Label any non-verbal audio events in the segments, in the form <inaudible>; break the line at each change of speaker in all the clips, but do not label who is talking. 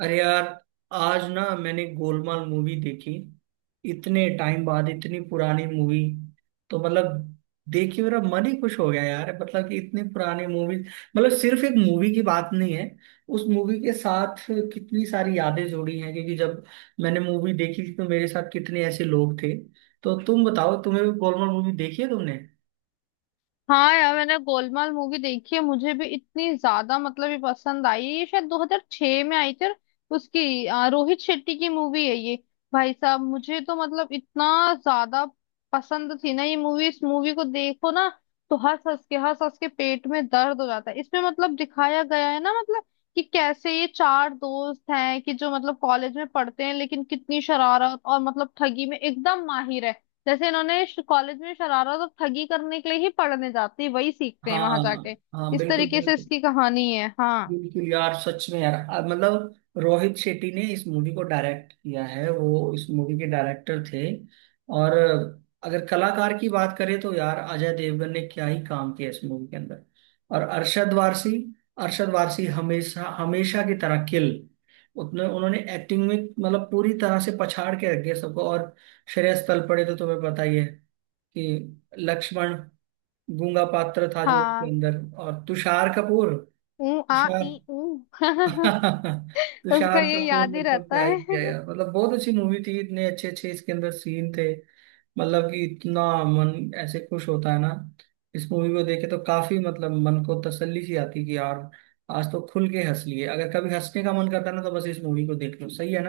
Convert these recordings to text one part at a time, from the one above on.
अरे यार, आज ना मैंने गोलमाल मूवी देखी। इतने टाइम बाद इतनी पुरानी मूवी, तो मतलब देख के मेरा मन ही खुश हो गया यार। मतलब कि इतनी पुरानी मूवी, मतलब सिर्फ एक मूवी की बात नहीं है। उस मूवी के साथ कितनी सारी यादें जुड़ी हैं, क्योंकि जब मैंने मूवी देखी तो मेरे साथ कितने ऐसे लोग थे। तो तुम बताओ, तुम्हें गोलमाल मूवी देखी है तुमने?
हाँ यार, मैंने गोलमाल मूवी देखी है। मुझे भी इतनी ज्यादा मतलब ये पसंद आई है। ये शायद 2006 में आई थी। और उसकी रोहित शेट्टी की मूवी है ये। भाई साहब, मुझे तो मतलब इतना ज्यादा पसंद थी ना ये मूवी। इस मूवी को देखो ना तो हंस हंस के पेट में दर्द हो जाता है। इसमें मतलब दिखाया गया है ना, मतलब कि कैसे ये चार दोस्त हैं कि जो मतलब कॉलेज में पढ़ते हैं, लेकिन कितनी शरारत और मतलब ठगी में एकदम माहिर है। जैसे इन्होंने कॉलेज में शरारत और ठगी करने के लिए ही पढ़ने जाते हैं, वही सीखते हैं वहां
हाँ,
जाके।
हाँ,
इस
बिल्कुल
तरीके से
बिल्कुल।
इसकी कहानी है। हाँ।
बिल्कुल यार, सच में यार, मतलब रोहित शेट्टी ने इस मूवी को डायरेक्ट किया है, वो इस मूवी के डायरेक्टर थे। और अगर कलाकार की बात करें तो यार, अजय देवगन ने क्या ही काम किया इस मूवी के अंदर। और अरशद वारसी, अरशद वारसी हमेशा हमेशा की तरह किल, उतने उन्होंने एक्टिंग में मतलब पूरी तरह से पछाड़ के रख दिया सबको। और श्रेयस तलपड़े तो तुम्हें पता ही है कि लक्ष्मण गूंगा पात्र था जो उसके
हाँ।
अंदर। और तुषार कपूर,
ऊ। आ।
तुषार।
ई। ऊ।
<laughs>
<laughs> उसका
तुषार
ये
कपूर
याद
ने
ही
तो
रहता
क्या ही
है।
किया यार, मतलब बहुत अच्छी मूवी थी। इतने अच्छे अच्छे इसके अंदर सीन थे, मतलब कि इतना मन ऐसे खुश होता है ना। इस मूवी को देखे तो काफी मतलब मन को तसल्ली सी आती कि यार, आज तो खुल के हंस लिए। अगर कभी हंसने का मन करता है ना, तो बस इस मूवी को देख लो, सही है।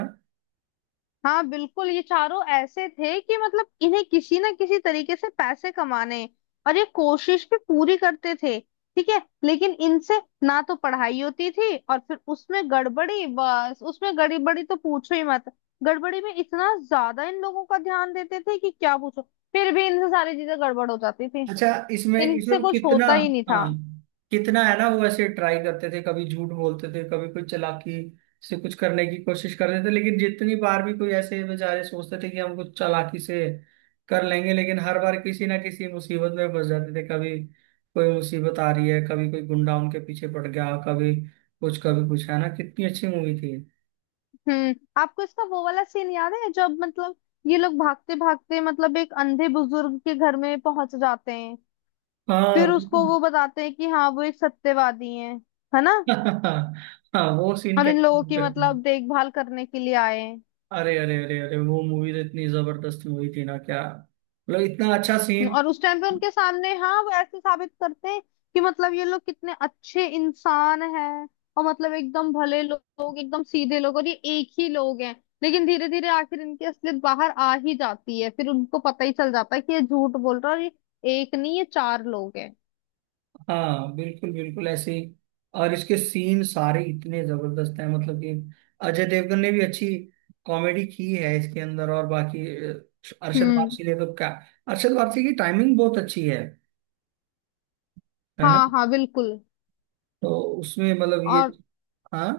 हाँ बिल्कुल, ये चारों ऐसे थे कि मतलब इन्हें किसी ना किसी तरीके से पैसे कमाने हैं। और ये कोशिश भी पूरी करते थे। ठीक है, लेकिन इनसे ना तो पढ़ाई होती थी, और फिर उसमें गड़बड़ी, बस उसमें गड़बड़ी तो पूछो ही मत। गड़बड़ी में इतना ज्यादा इन लोगों का ध्यान देते थे कि क्या पूछो। फिर भी इनसे सारी चीजें गड़बड़ हो जाती थी।
अच्छा, इसमें इसमें
इनसे
वो
कुछ
कितना,
होता ही नहीं था।
हाँ कितना है ना। वो ऐसे ट्राई करते थे, कभी झूठ बोलते थे, कभी कोई चालाकी से कुछ करने की कोशिश करते थे, लेकिन जितनी बार भी कोई ऐसे बेचारे सोचते थे कि हम कुछ चालाकी से कर लेंगे, लेकिन हर बार किसी ना किसी मुसीबत में फंस जाते थे। कभी कोई मुसीबत आ रही है, कभी कोई गुंडा उनके पीछे पड़ गया, कभी कुछ कभी कुछ, है ना? कितनी अच्छी मूवी थी।
हम्म। आपको इसका वो वाला सीन याद है जब मतलब ये लोग भागते भागते मतलब एक अंधे बुजुर्ग के घर में पहुंच जाते हैं?
हाँ,
फिर उसको
बिल्कुल।
वो बताते हैं कि हाँ वो एक सत्यवादी हैं, है ना।
<laughs> हाँ, वो सीन
और इन
कैसे
लोगों
भूल
की
सकते हैं।
मतलब देखभाल करने के लिए आए हैं।
अरे अरे अरे अरे, वो मूवी तो इतनी जबरदस्त मूवी थी ना, क्या मतलब, इतना अच्छा सीन।
और उस टाइम पे उनके सामने हाँ वो ऐसे साबित करते हैं कि मतलब ये लोग कितने अच्छे इंसान हैं, और मतलब एकदम भले लोग, एकदम सीधे लोग, और ये एक ही लोग हैं। लेकिन धीरे धीरे आखिर इनकी असलियत बाहर आ ही जाती है। फिर उनको पता ही चल जाता है कि ये झूठ बोल रहा है, और ये एक नहीं, ये चार लोग हैं।
हाँ, बिल्कुल बिल्कुल, ऐसे ही। और इसके सीन सारे इतने जबरदस्त हैं, मतलब कि अजय देवगन ने भी अच्छी कॉमेडी की है इसके अंदर। और बाकी अरशद
हम्म।
वारसी ने तो क्या, अरशद वारसी की टाइमिंग बहुत अच्छी है ना।
हाँ हाँ बिल्कुल।
तो उसमें मतलब ये,
और
हाँ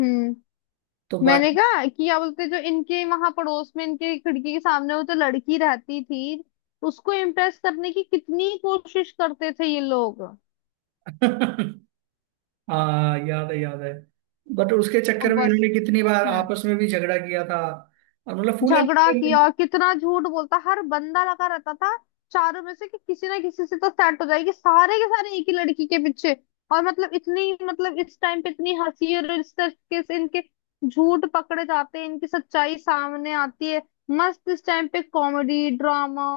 हम्म।
तो
मैंने
बाकी।
कहा कि क्या बोलते, जो इनके वहां पड़ोस में इनके खिड़की के सामने वो तो लड़की रहती थी, उसको इम्प्रेस करने की कितनी कोशिश करते थे ये लोग। और
<laughs> हाँ, याद है याद है। बट उसके चक्कर में
बस।
इन्होंने कितनी बार
हम्म।
आपस में भी झगड़ा किया था। और मतलब फुल
झगड़ा
एंटरटेनमेंट।
किया, कितना झूठ बोलता, हर बंदा लगा रहता था चारों में से कि किसी ना किसी से तो सेट हो जाएगी, सारे के सारे एक ही लड़की के पीछे। और मतलब इतनी, मतलब इस टाइम पे इतनी हंसी, और इस तरीके से इनके झूठ पकड़े जाते हैं, इनकी सच्चाई सामने आती है। मस्त, इस टाइम पे कॉमेडी ड्रामा,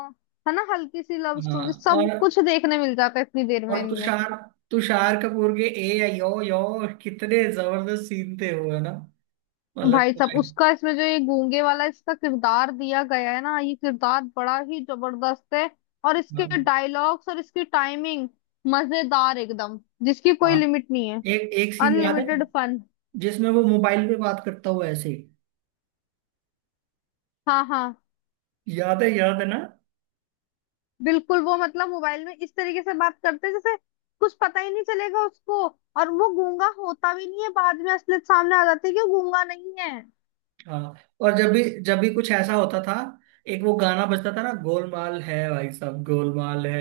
है ना, हल्की सी लव स्टोरी,
हाँ,
सब कुछ देखने मिल जाता है इतनी देर में
और
इनमें।
तुषार, तुषार कपूर के ए या यो यो, कितने जबरदस्त सीन थे वो, है ना। मतलब
भाई साहब,
कि-,
उसका इसमें जो ये गूंगे वाला इसका किरदार दिया गया है ना, ये किरदार बड़ा ही जबरदस्त है। और इसके
हाँ,
डायलॉग्स और इसकी टाइमिंग मजेदार एकदम, जिसकी कोई
हाँ।
लिमिट नहीं है।
एक एक सीन याद है,
अनलिमिटेड फन।
जिसमें वो मोबाइल पे बात करता हुआ ऐसे,
हाँ हाँ
याद है ना।
बिल्कुल। वो मतलब मोबाइल में इस तरीके से बात करते हैं जैसे कुछ पता ही नहीं चलेगा उसको, और वो गूंगा होता भी नहीं है, बाद में असलियत सामने आ जाती है कि वो गूंगा नहीं है।
हाँ, और जब भी कुछ ऐसा होता था, एक वो गाना बजता था ना, गोलमाल है भाई साहब, गोलमाल है।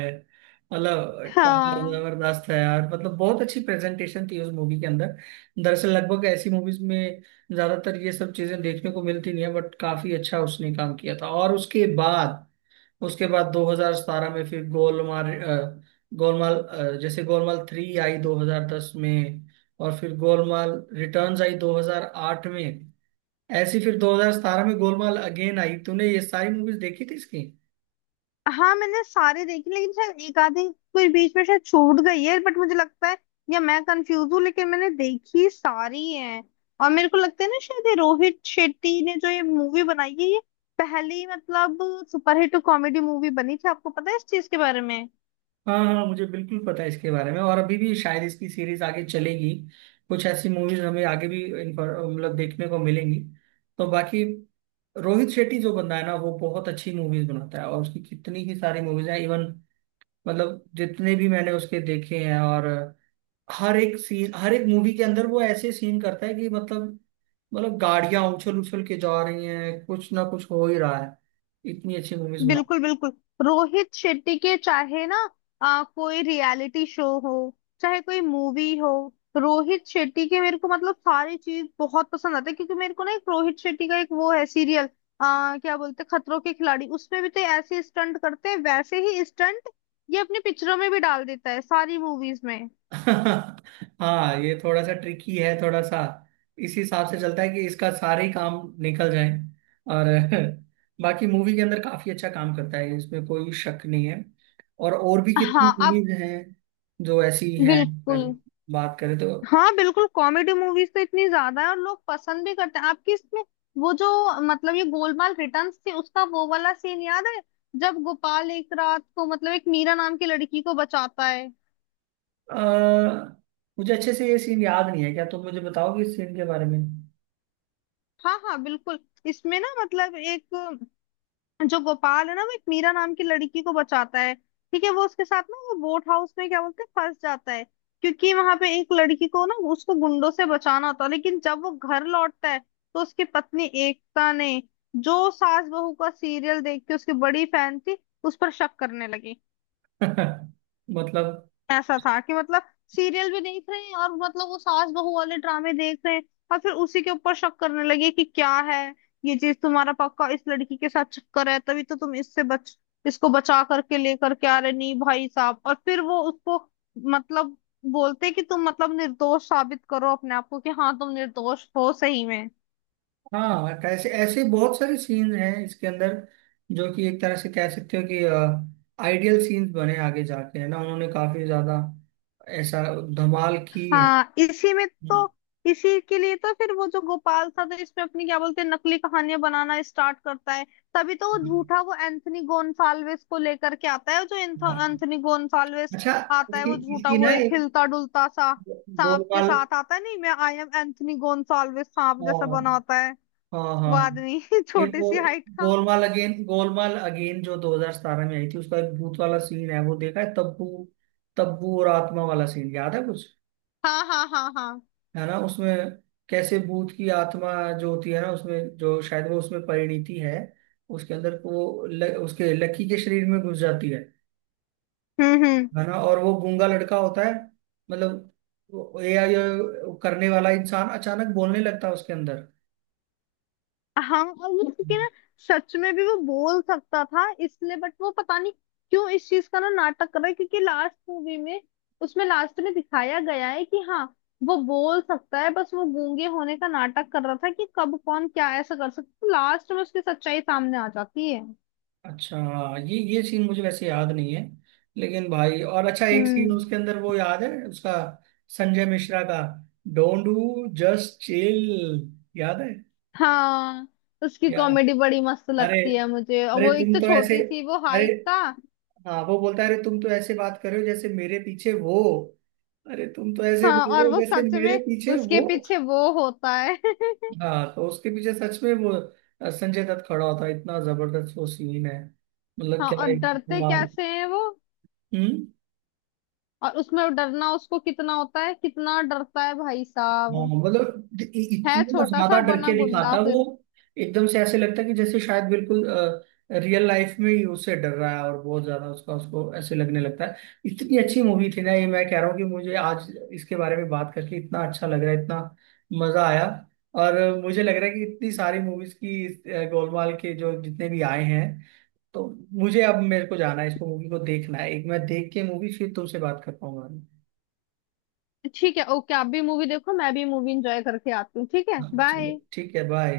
मतलब क्या
हाँ।
जबरदस्त है यार, मतलब बहुत अच्छी प्रेजेंटेशन थी उस मूवी के अंदर। दरअसल लगभग ऐसी मूवीज में ज्यादातर ये सब चीजें देखने को मिलती नहीं है, बट काफी अच्छा उसने काम किया था। और उसके बाद, उसके बाद 2017 में फिर गोलमाल गोलमाल जैसे गोलमाल थ्री आई 2010 में, और फिर गोलमाल रिटर्न्स आई 2008 में। ऐसी फिर 2017 में गोलमाल अगेन आई। तूने ये सारी मूवीज देखी थी इसकी?
हाँ मैंने सारे देखे, लेकिन शायद एक आधी कोई बीच में शायद छूट गई है, बट मुझे लगता है, या मैं कंफ्यूज हूँ, लेकिन मैंने देखी सारी है। और मेरे को लगता है ना, शायद ये रोहित शेट्टी ने जो ये मूवी बनाई है, ये पहली मतलब सुपरहिट कॉमेडी मूवी बनी थी। आपको पता है इस चीज के बारे में?
हाँ, हाँ मुझे बिल्कुल पता है इसके बारे में। और अभी भी शायद इसकी सीरीज आगे चलेगी, कुछ ऐसी मूवीज हमें आगे भी मतलब देखने को मिलेंगी। तो बाकी रोहित शेट्टी जो बंदा है ना, वो बहुत अच्छी मूवीज बनाता है। और उसकी कितनी ही सारी मूवीज हैं, इवन मतलब जितने भी मैंने उसके देखे हैं। और हर एक सीन, हर एक मूवी के अंदर वो ऐसे सीन करता है कि मतलब, मतलब गाड़ियां उछल उछल के जा रही हैं, कुछ ना कुछ हो ही रहा है, इतनी अच्छी मूवीज बना।
बिल्कुल बिल्कुल। रोहित शेट्टी के, चाहे ना कोई रियलिटी शो हो, चाहे कोई मूवी हो, रोहित शेट्टी के मेरे को मतलब सारी चीज बहुत पसंद आती है। क्योंकि मेरे को ना, एक रोहित शेट्टी का एक वो है सीरियल, क्या बोलते हैं, खतरों के खिलाड़ी, उसमें भी तो ऐसे स्टंट करते हैं, वैसे ही स्टंट ये अपनी पिक्चरों में भी डाल देता है, सारी मूवीज में।
<laughs> हाँ, ये थोड़ा सा ट्रिकी है, थोड़ा सा इस हिसाब से चलता है कि इसका सारे ही काम निकल जाए। और <laughs> बाकी मूवी के अंदर काफी अच्छा काम करता है, इसमें कोई शक नहीं है। और भी कितनी
हाँ आप,
मूवीज हैं जो ऐसी हैं,
बिल्कुल।
अगर बात करें तो।
हाँ बिल्कुल, कॉमेडी मूवीज तो इतनी ज्यादा है और लोग पसंद भी करते हैं आपकी इसमें। वो जो मतलब ये गोलमाल रिटर्न्स थी, उसका वो वाला सीन याद है जब गोपाल एक रात को मतलब एक मीरा नाम की लड़की को बचाता है?
अ, मुझे अच्छे से ये सीन याद नहीं है, क्या तुम मुझे बताओगे इस सीन के बारे में?
हाँ हाँ बिल्कुल। इसमें ना मतलब एक, जो गोपाल है ना, वो एक मीरा नाम की लड़की को बचाता है। ठीक है, वो उसके साथ ना वो बोट हाउस में क्या बोलते हैं फंस जाता है, क्योंकि वहां पे एक लड़की को ना उसको गुंडों से बचाना होता है। लेकिन जब वो घर लौटता है, तो उसकी पत्नी एकता ने, जो सास बहू का सीरियल देख के उसकी बड़ी फैन थी, उस पर शक करने लगी।
<laughs> मतलब,
ऐसा था कि मतलब सीरियल भी देख रहे हैं, और मतलब वो सास बहू वाले ड्रामे देख रहे हैं, और फिर उसी के ऊपर शक करने लगे कि क्या है ये चीज, तुम्हारा पक्का इस लड़की के साथ चक्कर है, तभी तो तुम इससे बच, इसको बचा करके लेकर के आ रहे। नहीं भाई साहब। और फिर वो उसको मतलब बोलते कि तुम मतलब निर्दोष साबित करो अपने आप को कि हाँ तुम निर्दोष हो सही में।
हाँ कैसे ऐसे बहुत सारे सीन हैं इसके अंदर जो कि एक तरह से कह सकते हो कि आइडियल सीन्स बने आगे जाके, है ना। उन्होंने काफी ज्यादा ऐसा धमाल की है।
हाँ। इसी में तो, इसी के लिए तो फिर वो जो गोपाल था, तो इसमें अपनी क्या बोलते हैं, नकली कहानियां बनाना स्टार्ट करता है। तभी तो वो झूठा, वो एंथनी गोन्साल्विस को लेकर के आता है, जो एंथनी गोन्साल्विस
अच्छा,
आता है,
इसकी
वो झूठा,
इसकी
वो
ना
एक
एक
हिलता डुलता सा सांप के
गोलमाल,
साथ आता है, नहीं मैं आई एम एंथनी गोन्साल्विस, सांप
हाँ
जैसा बना होता है
हाँ
वो
हाँ।
आदमी। <laughs>
ये
छोटी
वो
सी हाइट का।
गोलमाल अगेन, गोलमाल अगेन जो 2017 में आई थी, उसका एक भूत वाला सीन है वो देखा है, तब्बू, तब्बू और आत्मा वाला सीन याद है कुछ,
हाँ हाँ हाँ हाँ।
है ना? उसमें कैसे भूत की आत्मा जो होती है ना, उसमें जो शायद वो, उसमें परिणीति है उसके अंदर। वो उसके लकी के शरीर में घुस जाती है
हम्म।
है ना। और वो गूंगा लड़का होता है, मतलब एआई करने वाला इंसान अचानक बोलने लगता है उसके अंदर।
हाँ और वो, क्योंकि ना सच में भी वो बोल सकता था इसलिए, बट वो पता नहीं क्यों इस चीज का ना नाटक कर रहा है, क्योंकि लास्ट मूवी में, उसमें लास्ट में दिखाया गया है कि हाँ वो बोल सकता है, बस वो गूंगे होने का नाटक कर रहा था, कि कब कौन क्या ऐसा कर सकता, लास्ट में उसकी सच्चाई सामने आ जाती है।
अच्छा हाँ, ये सीन मुझे वैसे याद नहीं है, लेकिन भाई, और अच्छा एक सीन
हम्म।
उसके अंदर वो याद है उसका, संजय मिश्रा का, डोंट डू जस्ट चिल, याद है?
हाँ उसकी
याद है,
कॉमेडी बड़ी मस्त
अरे,
लगती है मुझे, और
अरे
वो एक
तुम
तो
तो ऐसे,
छोटी सी वो
अरे।
हाइट का।
हाँ, वो बोलता है अरे तुम तो ऐसे बात कर रहे हो जैसे मेरे पीछे वो, अरे तुम तो ऐसे
हाँ,
बोल रहे
और
हो
वो
जैसे
सच
मेरे
में
पीछे
उसके
वो।
पीछे वो होता है। <laughs>
हाँ, तो उसके पीछे सच में वो संजय दत्त खड़ा होता है। इतना जबरदस्त वो सीन है, मतलब
हाँ,
क्या
और
है
डरते
कमाल।
कैसे हैं वो,
हम्म।
और उसमें डरना उसको कितना होता है, कितना डरता है भाई
हाँ
साहब,
मतलब
है
इतना
छोटा
ज्यादा
सा
डर
बना
के दिखाता
गुंडा
है वो,
फिर।
एकदम से ऐसे लगता है कि जैसे शायद बिल्कुल रियल लाइफ में ही उससे डर रहा है। और बहुत ज्यादा उसका, उसको ऐसे लगने लगता है। इतनी अच्छी मूवी थी ना ये, मैं कह रहा हूँ कि मुझे आज इसके बारे में बात करके इतना अच्छा लग रहा है, इतना मजा आया। और मुझे लग रहा है कि इतनी सारी मूवीज की गोलमाल के जो जितने भी आए हैं, तो मुझे अब, मेरे को जाना है, इसको मूवी को देखना है एक। मैं देख के मूवी फिर तुमसे बात कर पाऊंगा।
ठीक है, ओके, आप भी मूवी देखो, मैं भी मूवी एंजॉय करके आती हूँ। ठीक है,
हाँ चलो,
बाय।
ठीक है, बाय।